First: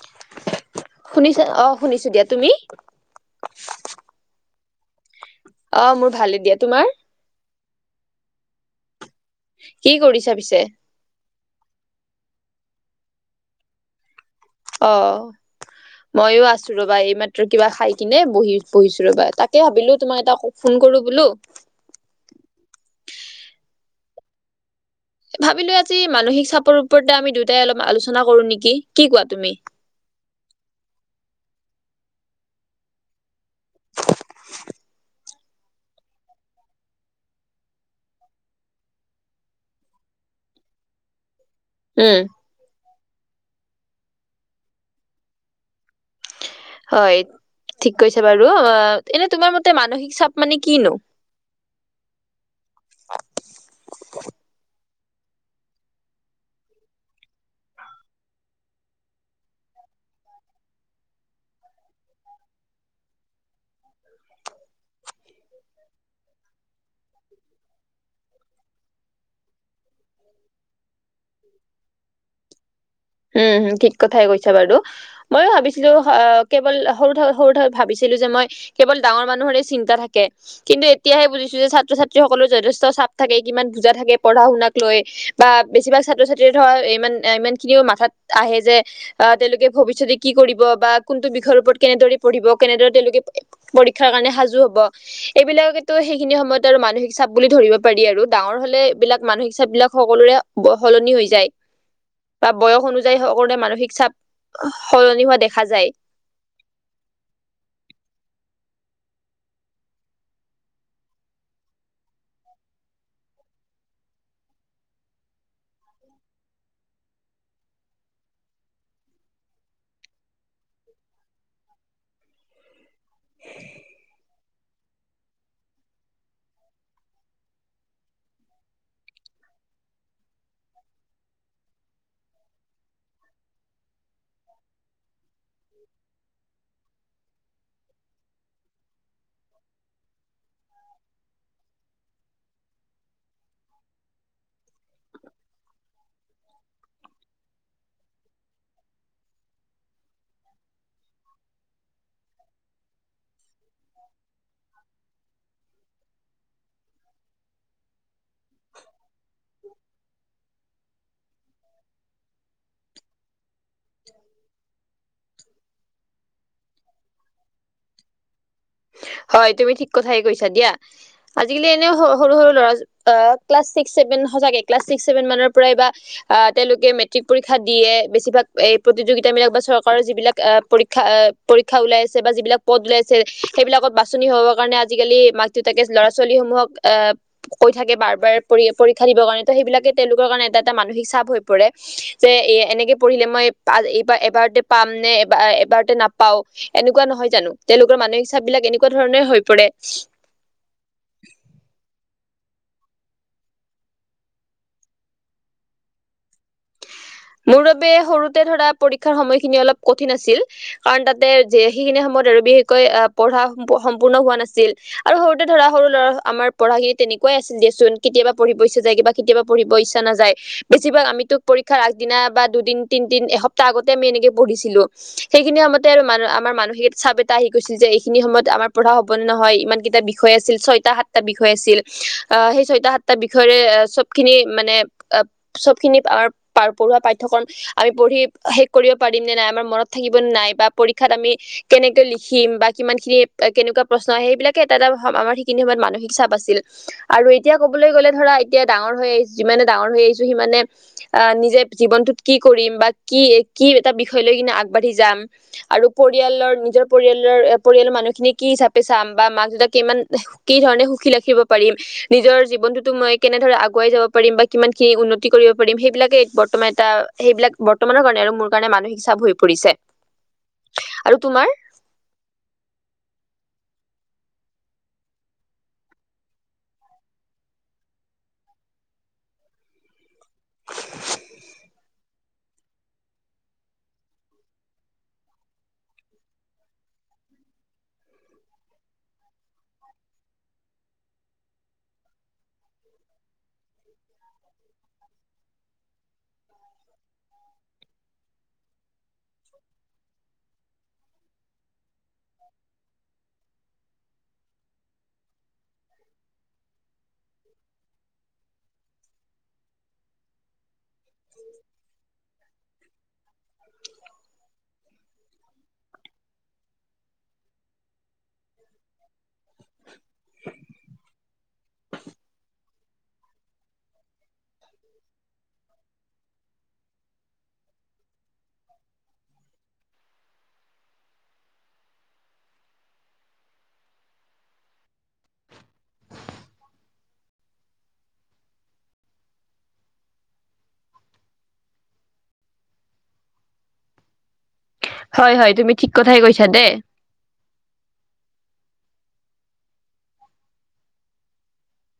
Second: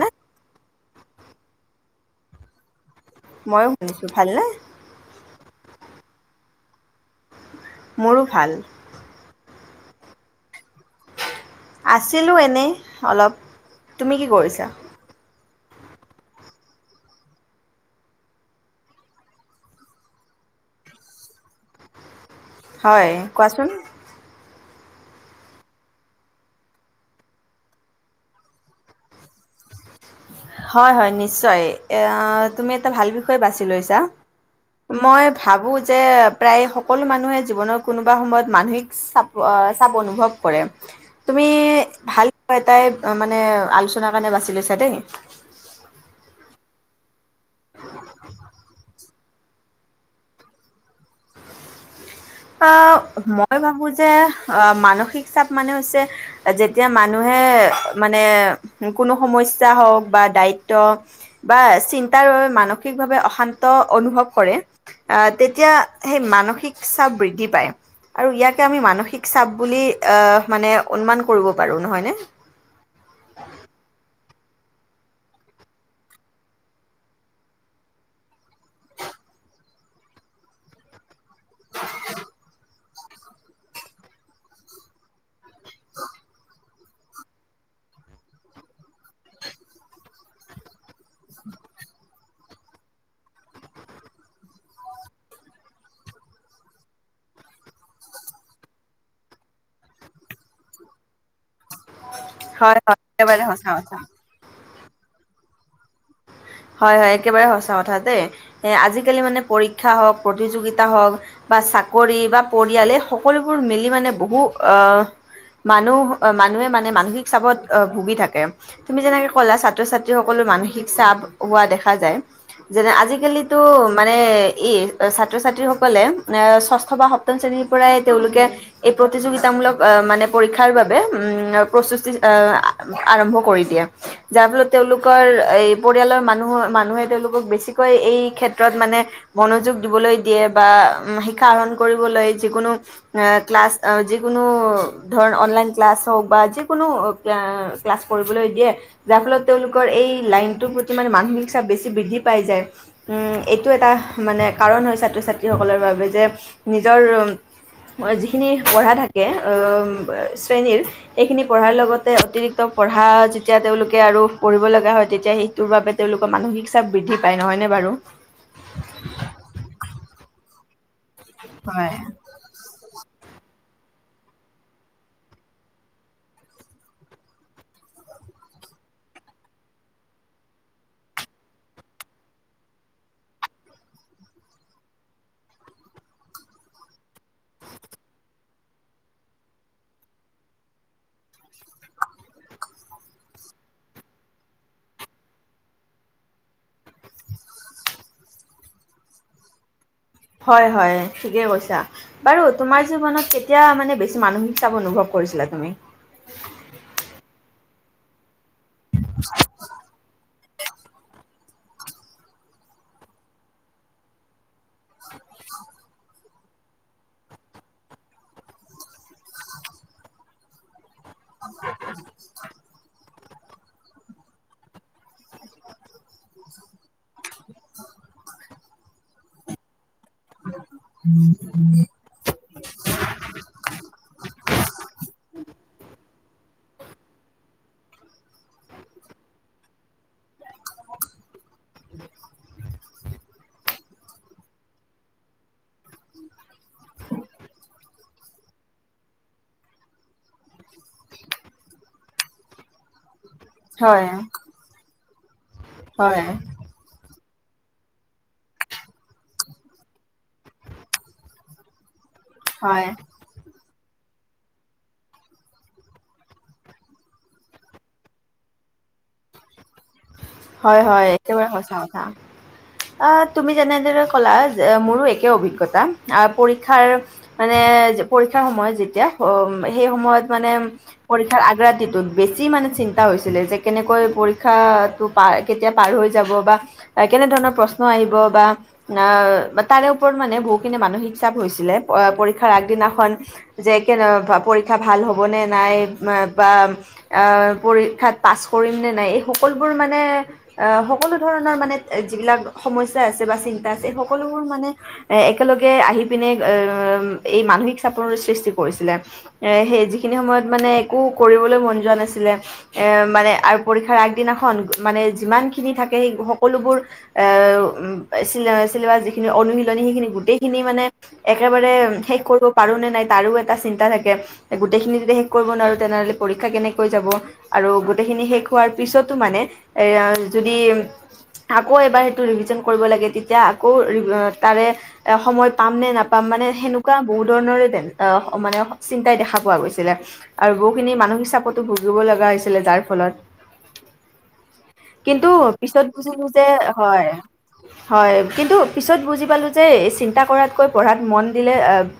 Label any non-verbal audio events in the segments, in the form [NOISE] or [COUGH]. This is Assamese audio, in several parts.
নে শুনিছে অ শুনিছো দিয়া তুমি ময়ো শুনিছো ভালনে অ মোৰ ভালে দিয়া তোমাৰ মোৰো ভাল কি কৰিছা পিছে আছিলো এনে অলপ তুমি কি কৰিছ অ ময়ো আছো ৰবা এইমাত্ৰ কিবা খাই কিনে বহি বহিছো ৰবা তাকে ভাবিলো তুমি এটা ফোন কৰো বোলো হয় কোৱাচোন ভাবিলো আজি মানসিক চাপৰ ওপৰতে আমি দুয়টাই অলপ আলোচনা কৰো নেকি কি কোৱা তুমি হয় হয় নিশ্চয় এ তুমি এটা ভাল বিষয়ে বাছি লৈছা মই ভাবো যে প্ৰায় সকলো মানুহে জীৱনৰ কোনোবা সময়ত মানসিক চাপ চাপ অনুভৱ কৰে তুমি উম ভাল পোৱা এটাই মানে আলোচনাৰ কাৰণে বাছি লৈছা দেই হয় ঠিক কৈছে বাৰু অ এনে তোমাৰ মতে মানসিক চাপ মানে কিনো আহ মই ভাবো যে আহ মানসিক চাপ মানে হৈছে যেতিয়া মানুহে মানে কোনো সমস্যা হওক বা দায়িত্ব বা চিন্তাৰ বাবে মানসিকভাৱে অশান্ত অনুভৱ কৰে আহ তেতিয়া সেই মানসিক চাপ আৰু ইয়াকে আমি মানসিক চাপ বুলি আহ মানে অনুমান কৰিব পাৰো নহয় নে উঠাই গৈছা বাৰু মইয়ো ভাবিছিলো কেৱল সৰু সৰু ভাবিছিলো যে মই কেৱল ডাঙৰ মানুহৰেই চিন্তা থাকে কিন্তু এতিয়া বুজিছো যে ছাত্ৰ ছাত্ৰী সকললে যথেষ্ট থাকে কিমান বুজা থাকে, পঢ়া শুনাক লৈ, বা বেছিভাগ ছাত্ৰ ছাত্ৰীয়ে ধৰা ইমান ইমান খিনিও মাথাত আহে যে আহ তেওঁলোকে ভৱিষ্যতে কি কৰিব বা কোনটো বিষয়ৰ ওপৰত কেনেদৰে পঢ়িব কেনেদৰে তেওঁলোকে পৰীক্ষাৰ কাৰণে সাজু হব, এইবিলাকেতো সেইখিনি সময়ত আৰু মানসিক চাপ বুলি ধৰিব পাৰি আৰু ডাঙৰ হলে এইবিলাক মানসিক চাপ বিলাক সকলোৰে সলনি হৈ যায়। বা হয় বয়স হয় অনুযায়ী একেবাৰে সকলোৰে সঁচা মানসিক কথা চাপ সলনি হোৱা দেখা যায়। হয় হয় একেবাৰে সঁচা কথা দেই, এ আজিকালি মানে পৰীক্ষা হওক, প্ৰতিযোগিতা হওক বা চাকৰি বা পৰিয়ালে সকলোবোৰ মিলি মানে বহু আহ, মানুহ মানুহে মানে মানসিক চাপত ভুগি থাকে তুমি যেনেকে ক'লা ছাত্ৰ ছাত্ৰী সকলো মানসিক চাপ হোৱা দেখা যায়। যেনে আজিকালিতো মানে ই ছাত্ৰ ছাত্ৰীসকলে, এ ষষ্ঠ বা সপ্তম শ্ৰেণীৰ পৰাই তেওঁলোকে এই প্ৰতিযোগিতামূলক আহ মানে পৰীক্ষাৰ বাবে উম প্ৰস্তুতি আহ আৰম্ভ কৰি দিয়ে, যাৰ ফলত তেওঁলোকৰ এই মানুহৰ-মানুহে তেওঁলোকক বেছিকৈ এই ক্ষেত্ৰত মানে মনোযোগ দিবলৈ দিয়ে বা শিক্ষা আহৰণ কৰিবলৈ যিকোনো ক্লাছ যিকোনো, ধৰ অনলাইন ক্লাছ হওক বা যিকোনো ক্লাছ পঢ়িবলৈ দিয়ে, যাৰ ফলত তেওঁলোকৰ এই টো প্রতি মানে মানসিক চাপ বেছি বৃদ্ধি পাই যায়, উম এইটো এটা মানে কাৰণ হয় ছাত্ৰ ছাত্ৰীসকলৰ বাবে যে নিজৰ যিখিনি পঢ়া থাকে অ শ্ৰেণীৰ এইখিনি পঢ়াৰ লগতে অতিৰিক্ত পঢ়া যেতিয়া তেওঁলোকে আৰু পঢ়িব লগা হয় তেতিয়া সি তোৰ বাবে তেওঁলোকৰ মানসিক চাপ বৃদ্ধি পায় নহয়নে বাৰু? হয় তুমি ঠিক কথাই কৈছা দিয়া। আজিকালি এনে হয় সৰু-সৰু ল'ৰা অ ক্লাছ ছিক্স, ছেভেন, সঁচাকে ক্লাছ ছিক্স, ছেভেনমানৰ পৰাই বা, আ তেঁওলোকে মেট্ৰিক পৰীক্ষা দিয়ে বেছিভাগ এই প্ৰতিযগিতাবিলাক বা চৰকাৰৰ যিবিলাক আ পৰীক্ষা আ পৰীক্ষা ওলাই আছে বা যিবিলাক পদ ওলাই আছে সেইবিলাকত বাছনি হবৰ কাৰণে আজিকালি মাক দেউতাকে ল'ৰা ছোৱালীসমূহক আহ, কৈ থাকে বাৰ-বাৰ প পৰীক্ষা দিবৰ কাৰণে ত সেইবিলাকে তেওঁলোকৰ কাৰণে এটা এটা মানসিক চাপ হৈ পৰে, যে এ এনেকে পঢ়িলে মই এইবাৰ এবাৰতে পাম নে এব এবাৰতে নাপাও এনেকুৱা নহয় জানো? তেওঁলোকৰ মানসিক কাবিলাক এনেকুৱা ধৰণৰে হৈ পৰে। হয়-হয় ঠিকে কৈছা। বাৰু তোমাৰ জীৱনত কেতিয়া মানে বেছি মানসিক চাপ অনুভৱ কৰিছিলা তুমি? মুৰবে সৰুত তে ধৰা পৰীক্ষাৰ সময়খিনি অলপ কঠিন আছিল, কাৰণ তাতে যে সেইখিনি সময়ত আৰু বিশেষকৈ আহ পঢ়া সম্পূৰ্ণ হোৱা নাছিল আৰু সৰুতে ধৰা সৰু ল'ৰা আমাৰ পঢ়াখিনি তেনেকুৱাই আছিল দিয়চোন কেতিয়াবা পঢ়িব ইচ্ছা যায় বা কেতিয়াবা পঢ়িব ইচ্ছা নাযায়, বে চি ভাগ, আমি ত পৰীক্ষাৰ আ বা দুদিন তিন তিন- তিন এসপ্তাহ আগতে আমি এনেকে পঢ়িছিলো। সেইখিনি সময়তে আৰু আমাৰ মানসিক চাপ এটা আহি গৈছিল যে এইখিনি সমত আমাৰ পঢ়া হ'ব নহয়। ইমান কিতাপ বিষয় আছিল। ছয়টা, সাতটা বিষয় আছিল আহ সেই ছয়টা সাতটা বিষয়ৰে চব খিনি মানে চব খিনি পাৰ পঢ়োৱা পাঠ্যক্ৰম আমি পঢ়ি শেষ কৰিব পাৰিম নে নাই আমাৰ মনত থাকিব নে নাই বা পৰীক্ষাত আমি কেনেকে লিখিম বা কিমান খিনি কেনেকুৱা প্ৰশ্ন আহ সেইবিলাকে এটা এটা আমাৰ সেইখিনি সময়ত মানসিক চাপ আছিল। আৰু এতিয়া কবলৈ গলে ধৰা এতিয়া ডাঙৰ হৈ আহিছ যিমানে ডাঙৰ হৈ আহিছো সিমানে আহ নিজে জীৱনটোত কি কৰিম বা কি-কি এটা হয়, বিষয় লৈ কিনে আগবাঢ়ি যাম- আৰু হয়, পৰিয়ালৰ নিজৰ পৰিয়াল জৰ পৰিয়ালৰ মানুহ খিনি কি হিচাপে চাম বা মাক দেউতাক কিমান কি ধৰণে সুখী ৰাখিব পাৰিম। নিজৰ হয়, জীৱনত মই কেনে ধৰে আগ আগুৱাই যাব পাৰিম বা কিমান খিনি উন্নতি কৰিব পাৰিম সেইবিলাক কেই বৰ্তমান এটা সেইবিলাক বৰ্তমানৰ কাৰণে আৰু মোৰ কাৰণে মানসিক চাপ হৈ পৰিছে। হয়-হয় আৰু একেবাৰে তোমাৰ সচা কথা। অহ তুমি যেনে দৰে কলা মোৰো একে অভিজ্ঞতা আহ পৰীক্ষাৰ মানে পৰীক্ষাৰ সময়ত যেতিয়া সেই সময়ত মানে পৰীক্ষাৰ আগ্ৰ দিটোত বেছি মানে চিন্তা হৈছিলে যে কেনেকৈ পৰীক্ষা কেতিয়া পাৰ হৈ যাব বা কেনে ধৰণৰ প্ৰ্ন আহিব বা আহ তাৰে ওপৰত মানে বহুখিনি মানসিক চাপ হৈছিলে। পৰীক্ষাৰ আগদিনাখন যে কেনে পৰীক্ষা ভাল হ'ব নে নাই বা পৰীক্ষাত পাছ কৰিম নে নাই এই সকলো মানে সকলো ধৰণৰ মানে যিবিলাক সমস্যা আছে বা চিন্তা আছে সেই সকলোবোৰ মানে এক একেলগে আহি পিনে এম এই মানসিক চাপনৰ সৃষ্টি কৰিছিলে এ সেই যিখিনি সময়ত মানে একো কৰিবলৈ মন যোৱা নাছিলে, এ মানে আৰু পৰীক্ষাৰ আগ দিনাখন মানে যিমান খিনি থাকে সেই সকলোবোৰ এ উম চিনেমা চিনেমা যিখিনি অনুশীলনী সেইখিনি গোটেইখিনি মানে একেবাৰে শেষ কৰিব পাৰো নে নাই তাৰো এটা চিন্তা থাকে। গোটেইখিনি যদি শেষ কৰিব নোৱাৰোঁ তেনেহ'লে পৰীক্ষা কেনেকৈ যাব। আৰু গোটেইখিনি শেষ হোৱাৰ পিছতো মানে এ যদি আকৌ এবাৰ সেইটো ৰিভিজন কৰিব লাগে তেতিয়া আকৌ তাৰে এ সময় পাম নে নাপাম, মানে সেনেকুৱা বহুত ধৰণৰে মানে চিন্তাই দেখা পোৱা গৈছিলে আৰু বহুখিনি মানসিক চাপতো ভুগিব লগা হৈছিলে যাৰ ফলত কিন্তু হয় হয় তুমি পিছত ঠিক কথাই বুজিলো যে কৈছা দেই হয় হয় কিন্তু পিছত বুজি পালোঁ যে চিন্তা কৰাতকৈ পঢ়াত মন দিলে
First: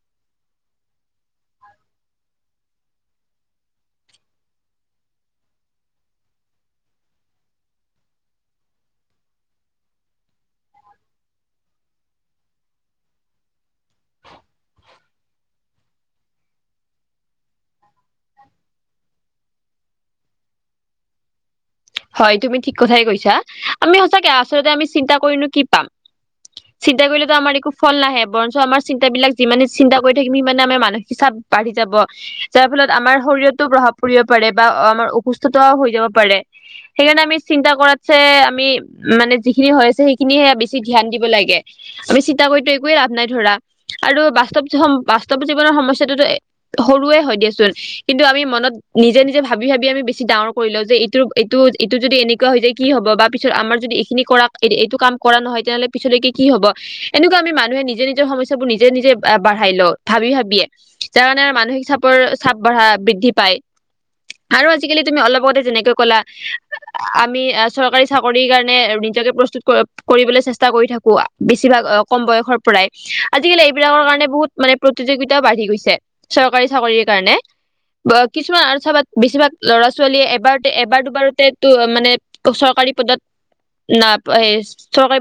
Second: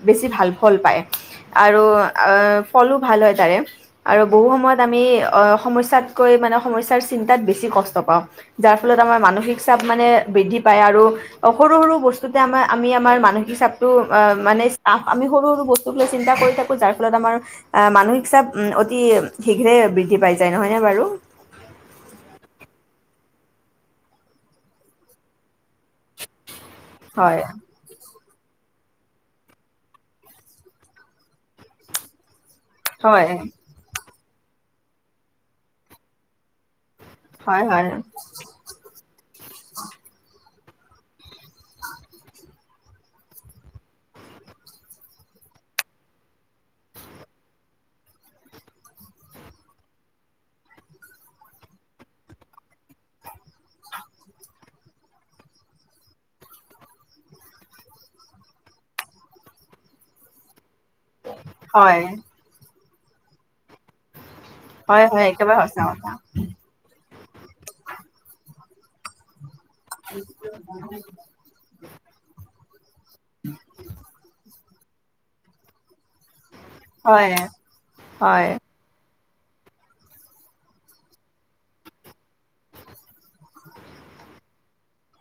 বেছি ভাল ফল পায়। আৰু ফলো ভাল হয় তাৰে, আৰু বহু সময়ত আমি সমস্যাত কৈ মানে সমস্যাৰ চিন্তাত বেছি কষ্ট পাওঁ। যাৰ ফলত আমাৰ মানসিক চাপ মানে বৃদ্ধি পায় আৰু সৰু সৰু বস্তুতে আমাৰ আমি আমাৰ মানসিক চাপটো মানে চ আমি সৰু সৰু বস্তুক লৈ চিন্তা কৰি থাকো যাৰ ফলত আমাৰ আহ মানসিক চাপ উম অতি শীঘ্ৰে বৃদ্ধি পাই যায় নহয়নে বাৰু। [UNINTELLIGIBLE] হয় তুমি ঠিক কথাই কৈছা আমি সচাকে আচলতে আমি চিন্তা কৰিনো কি পাম। চিন্তা কৰিলেতো হয় আমাৰ একো ফল নাহে। বৰঞ্চ আমাৰ চিন্তাবিলাক যিমানে চিন্তা কৰি থাকিম সিমানে আমাৰ মানসিক চাপ বাঢ়ি যাব। যাৰ ফলত আমাৰ হয় শৰীৰতটো প্ৰভাৱ ফুৰিব পাৰে বা আমাৰ অসুস্থতাও হৈ যাব পাৰে। সেইকাৰণে আমি হয় চিন্তা হয় কৰাতছে আমি। মানে যিখিনি হৈ আছে সেইখিনিহে বেছি ধ্যান দিব লাগে। আমি চিন্তা কৰিতো একোৱে লাভ নাই ধৰা। আৰু বাস্তৱ বাস্তৱ জীৱনৰ সমস্যাটোত সৰুৱে হয় দিয়াচোন। কিন্তু আমি মনত নিজে নিজে ভাবি ভাবি আমি বেছি ডাঙৰ কৰি লও যে এইটোৰ এইটো এইটো যদি এনেকুৱা হৈ য যে কি হব, বা পিছত আমাৰ যদি এইখিনি কৰা এইটো কাম কৰা নহয় তেনেহলে পিছলৈকে কি হব, এনেকুৱা আমি মানুহে নিজে নিজৰ সমস্যাবোৰ নিজে নিজে বাঢ়াই লৱ ভাবি ভাবিয়ে। যাৰ কাৰণে আৰু মানসিক হয় চাপৰ চাপ বাঢ়া বৃদ্ধি পায়। আৰু আজিকালি হয় তুমি হয় একেবাৰে অলপতে সঁচা যেনেকে কথা কলা আমি চৰকাৰী চাকৰিৰ কাৰণে নিজকে প্ৰস্তুত কৰিবলৈ চেষ্টা কৰি থাকো বেছিভাগ কম বয়সৰ প্ৰায় আজিকালি এইবিলাকৰ কাৰণে বহুত। মানে প্ৰতিযোগিতাও বাঢ়ি গৈছে। চৰকাৰী চাকৰিৰ হয় কাৰণে বা হয় কিছুমান আৰু চাবা বেছিভাগ ল'ৰা ছোৱালীয়ে এবাৰটে এবাটো। এবাৰটে মানে চৰকাৰ পদত ন চৰকাৰ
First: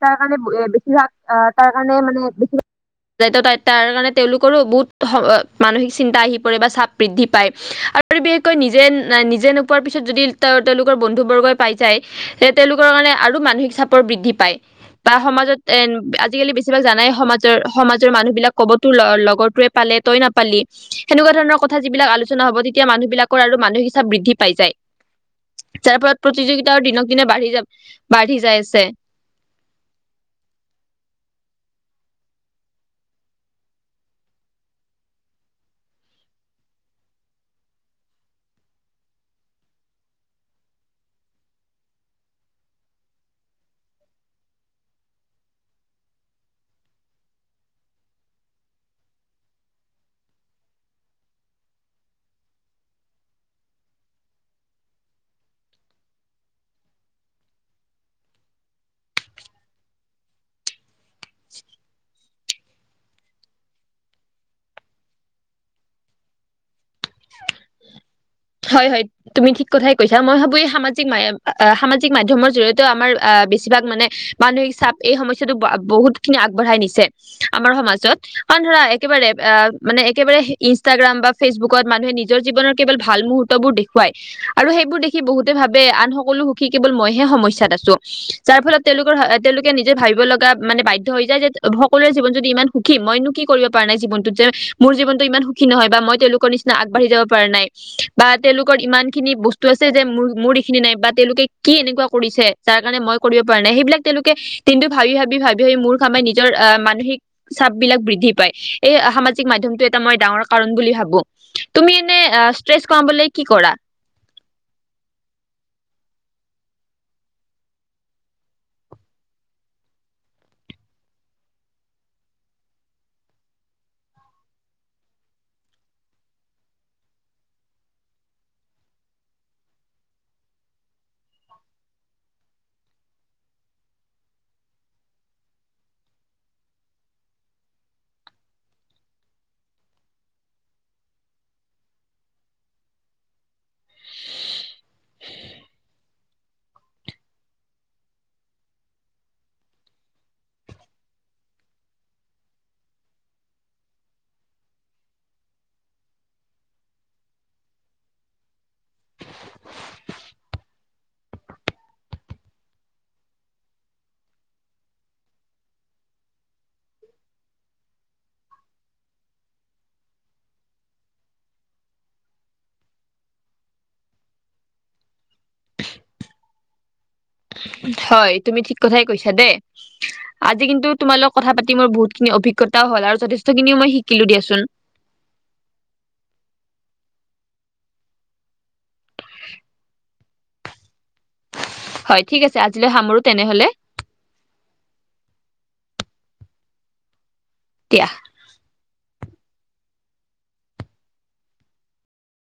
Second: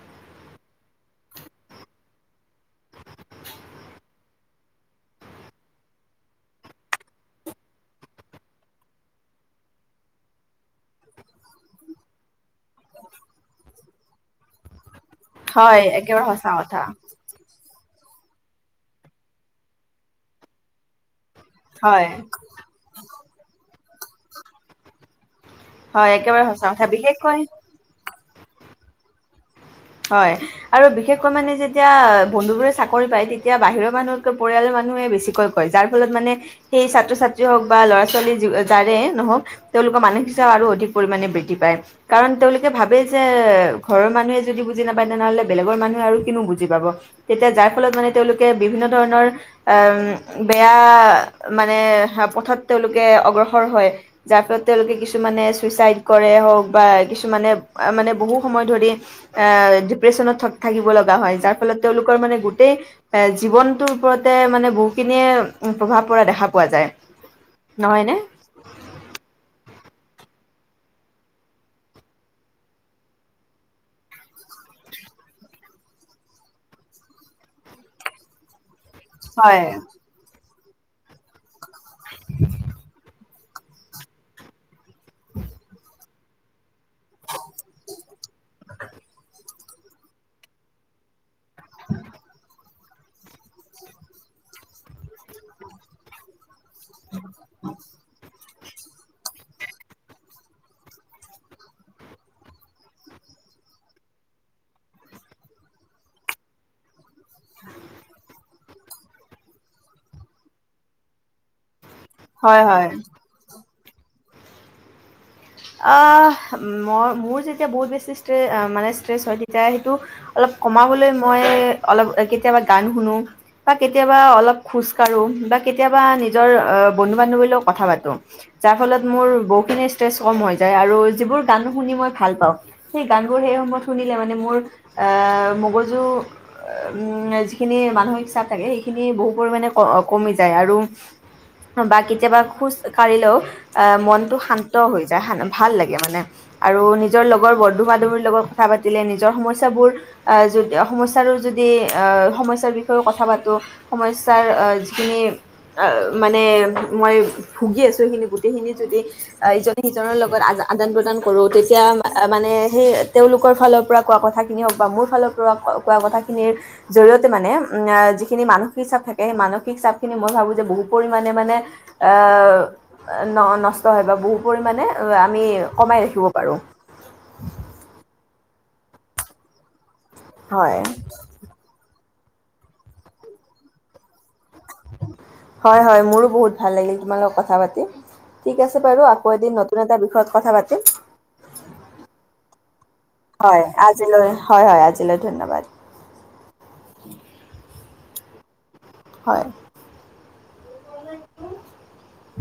তাৰ কাৰণে বেছিভাগ তাৰ কাৰণে মানে বিছিভা। য ই ত তাৰ কাৰণে তেওঁলোক। সৰু বহুত মানসিক চিন্তা আহি পৰে বা চাপ বৃদ্ধি পায়। আৰু বিশেষকৈ নিজে না নিজে । যে নোপোৱাৰ পিছত যদি তেওঁলোকৰ বন্ধু বৰ্গই পাই যায়, যে তেওঁলোকৰ কাৰণে আৰু মানসিক চাপৰ বৃদ্ধি পায়। বা সমাজত এ হয় একেবাৰে সঁচা আজিকালি কথা বেছিভাগ জানাই সমাজৰ। সমাজৰ মানুহ বিলাক ক'ব, তোৰ ল-লগৰটোৱে পালে তই নাপালি সেনেকুৱা ধৰণৰ কথা হয় যিবিলাক আলোচনা হ'ব তিতিয়া মানুহবিলাকৰ আৰু মানু বৃদ্ধি পাই যায়। যাৰ হয় ফলত একেবাৰে সঁচা প্ৰতিযোগিতাও কথা দিনক দিনে বিশেষকৈ বাঢ়ি যা বাঢ়ি যাই আছে। হয় আৰু বিশেষকৈ মানে যেতিয়া বন্ধুবোৰে চাকৰি পায় তেতিয়া বাহিৰৰ মানুহকৈ পৰিয়ালৰ মানুহে বেছিকৈ কয়। যাৰ ফলত মানে সেই ছাত্ৰ-ছাত্ৰী হওক বা ল'ৰা ছোৱালী যি যাৰে নহওক তেওঁলোকৰ মানসিকতা আৰু অধিক পৰিমামানে বৃদ্ধি পায়, কাৰণ তেওঁলোকে ভাবে যে ঘৰৰ মানুহে যদি বুজি নাপায় তেনেহলে বেলেগৰ মানুহে আৰু কিনো বুজি পাব, তেতিয়া যাৰ ফলত মানে তেওঁলোকে বিভিন্ন ধৰণৰ আম বেয়া মানে পথত তেওঁলোকে অগ্ৰসৰ হয়। যাৰ ফলত তেওঁলোকে কিছুমানে চুইচাইড কৰে হওক, বা কিছুমানে মানে বহু সময় ধৰি আ ডিপ্ৰেশচনত থ-থাকিব লগা হয়, যাৰ ফলত তেওঁলোকৰ মানে গোটেই এ জীৱনটোৰ ওপৰতে মানে বহুখিনিয়ে প্ৰভাৱ পৰা দেখা পোৱা যায়। নহয়নে? হয় হয়, তুমি ঠিক কথাই কৈছা। মই ভাবো এই সামাজিক মা এ, সামাজিক মাধ্যমৰ জৰিয়তেও আমাৰ আহ বেছিভাগ মানে মানসিক চাপ এই সমস্যাটো বহুত খিনি আগবঢ়াই নিছে আমাৰ সমাজত, কাৰণ ধৰা একেবাৰে এ হয় মানে একেবাৰে সে ইনষ্টাগ্ৰাম বা ফেচবুক কট মানুহে নিজৰ জীৱনৰ কেৱল ভাল মুহুৰ্তবোৰ দেখুৱাই আৰু সেই বোৰ দেখি বহুতে ভাবে আন সক বলো সু কি কেৱল মইহে সমস্যাত আছো, যাৰ ফলত তেওঁলোকৰ হা তেওঁলোক নিজে ভাবিব লগা মানে বাধ্য হৈ যায় যে সকলোৰে জীৱন যদি ইমান সুখী, মইনো কি কৰিব পাৰা নাই জীৱনটোত যে মোৰ জীৱনটো ইমান সুখী নহয় বা মই তেওঁলোকৰ নিচ না আগবাঢ়ি যাব পাৰা নাই বা তেওঁলোকৰ ইমান খিনি বস্তু আছে যে মোৰ মোৰ ইখিনি নাই বা তেওঁলোকে কি এনেকুৱা কৰিছে যাৰ কাৰণে মই কৰিব পৰা নাই। সেইবিলাক তেওঁলোকে দিনটো ভাবি ভাবি ভাবি ভাবি, মোৰ কামে নিজৰ আহ মানসিক চাপ বিলাক বৃদ্ধি পায়। এই সামাজিক মাধ্যমটো এটা মই ডাঙৰ কাৰণ বুলি ভাবো। তুমি এনে আ হয় ষ্ট্ৰেছ হয় কমাবলে কি কৰা? আহ, মই মোৰ যেতিয়া বহুত বেছি ষ্টেছ আ মানে ষ্টেছ হৈ, তেতিয়া সেইটো অলপ কমাবলৈ মই অলপ কেতিয়াবা গান শুনো, বা কেতিয়াবা অলপ খোজ কাঢ়ো, বা কেতিয়াবা নিজৰ বন্ধু-বান্ধৱী লগ কথা পাতো, যাৰ ফলত মোৰ বহুখিনি ষ্টেছ কম হৈ যায়, আৰু যিবোৰ গান শুনি মই ভাল পাওঁ সেই গানবোৰ সেই সময়ত শুনিলে মানে মোৰ আ মগজু যিখিনি মানসিক চাপ থাকে সেইখিনি বহু পৰিমাণে কমি যায় আৰু বা কেতিয়াবা খোজ কাঢ়িলেও আ মনটো শান্ত হৈ ভাল লাগে মানে, আৰু নিজৰ লগৰ বন্ধু-বান্ধৱীৰ লগত কথা পাতিলে নিজৰ সমস্যাবোৰ আ সমস্যাৰো যদি সমস্যাৰ বিষয়েও কথা পাতোঁ সমস্যাৰ যিখিনি মানে মই ভুগি আছোঁ সেইখিনি গোটেইখিনি যদি আ সিজনৰ লগত আ-আদান প্ৰদান কৰোঁ তেতিয়া মানে সেই তেওঁলোকৰ ফালৰ পৰা কোৱা কথাখিনি হওক বা মোৰ ফালৰ পৰা কোৱা কথাখিনিৰ জৰিয়তে মানে, যিখিনি মানসিক চাপ থাকে সেই মানসিক চাপখিনি মই ভাবোঁ যে বহু পৰিমাণে মানে আ নষ্ট হয় বা বহু পৰিমাণে আ আমি কমাই ৰাখিব পাৰো। হয়। তুমি ঠিক কথাই কৈছা দেই। আজি হয় কিন্তু তোমাৰ লগত কথা পাতি মই বহুত খিনি অভিজ্ঞতাও হল আৰু যথেষ্টখিনিও মই শিকিলো দিয়াচোন। হয় হয় মোৰো বহুত ভাল লাগিল তোমাৰ লগত কথা পাতি। ঠিক আছে বাৰু আকৌ এদিন নতুন এটা বিষয়ত কথা পাতিম। হয় ঠিক আছে আজিলৈ সামৰো হয় তেনেহলে আজিলৈ, হয় হয় আজিলৈ ধন্যবাদ। [INAUDIBLE] দিয়া। হয়।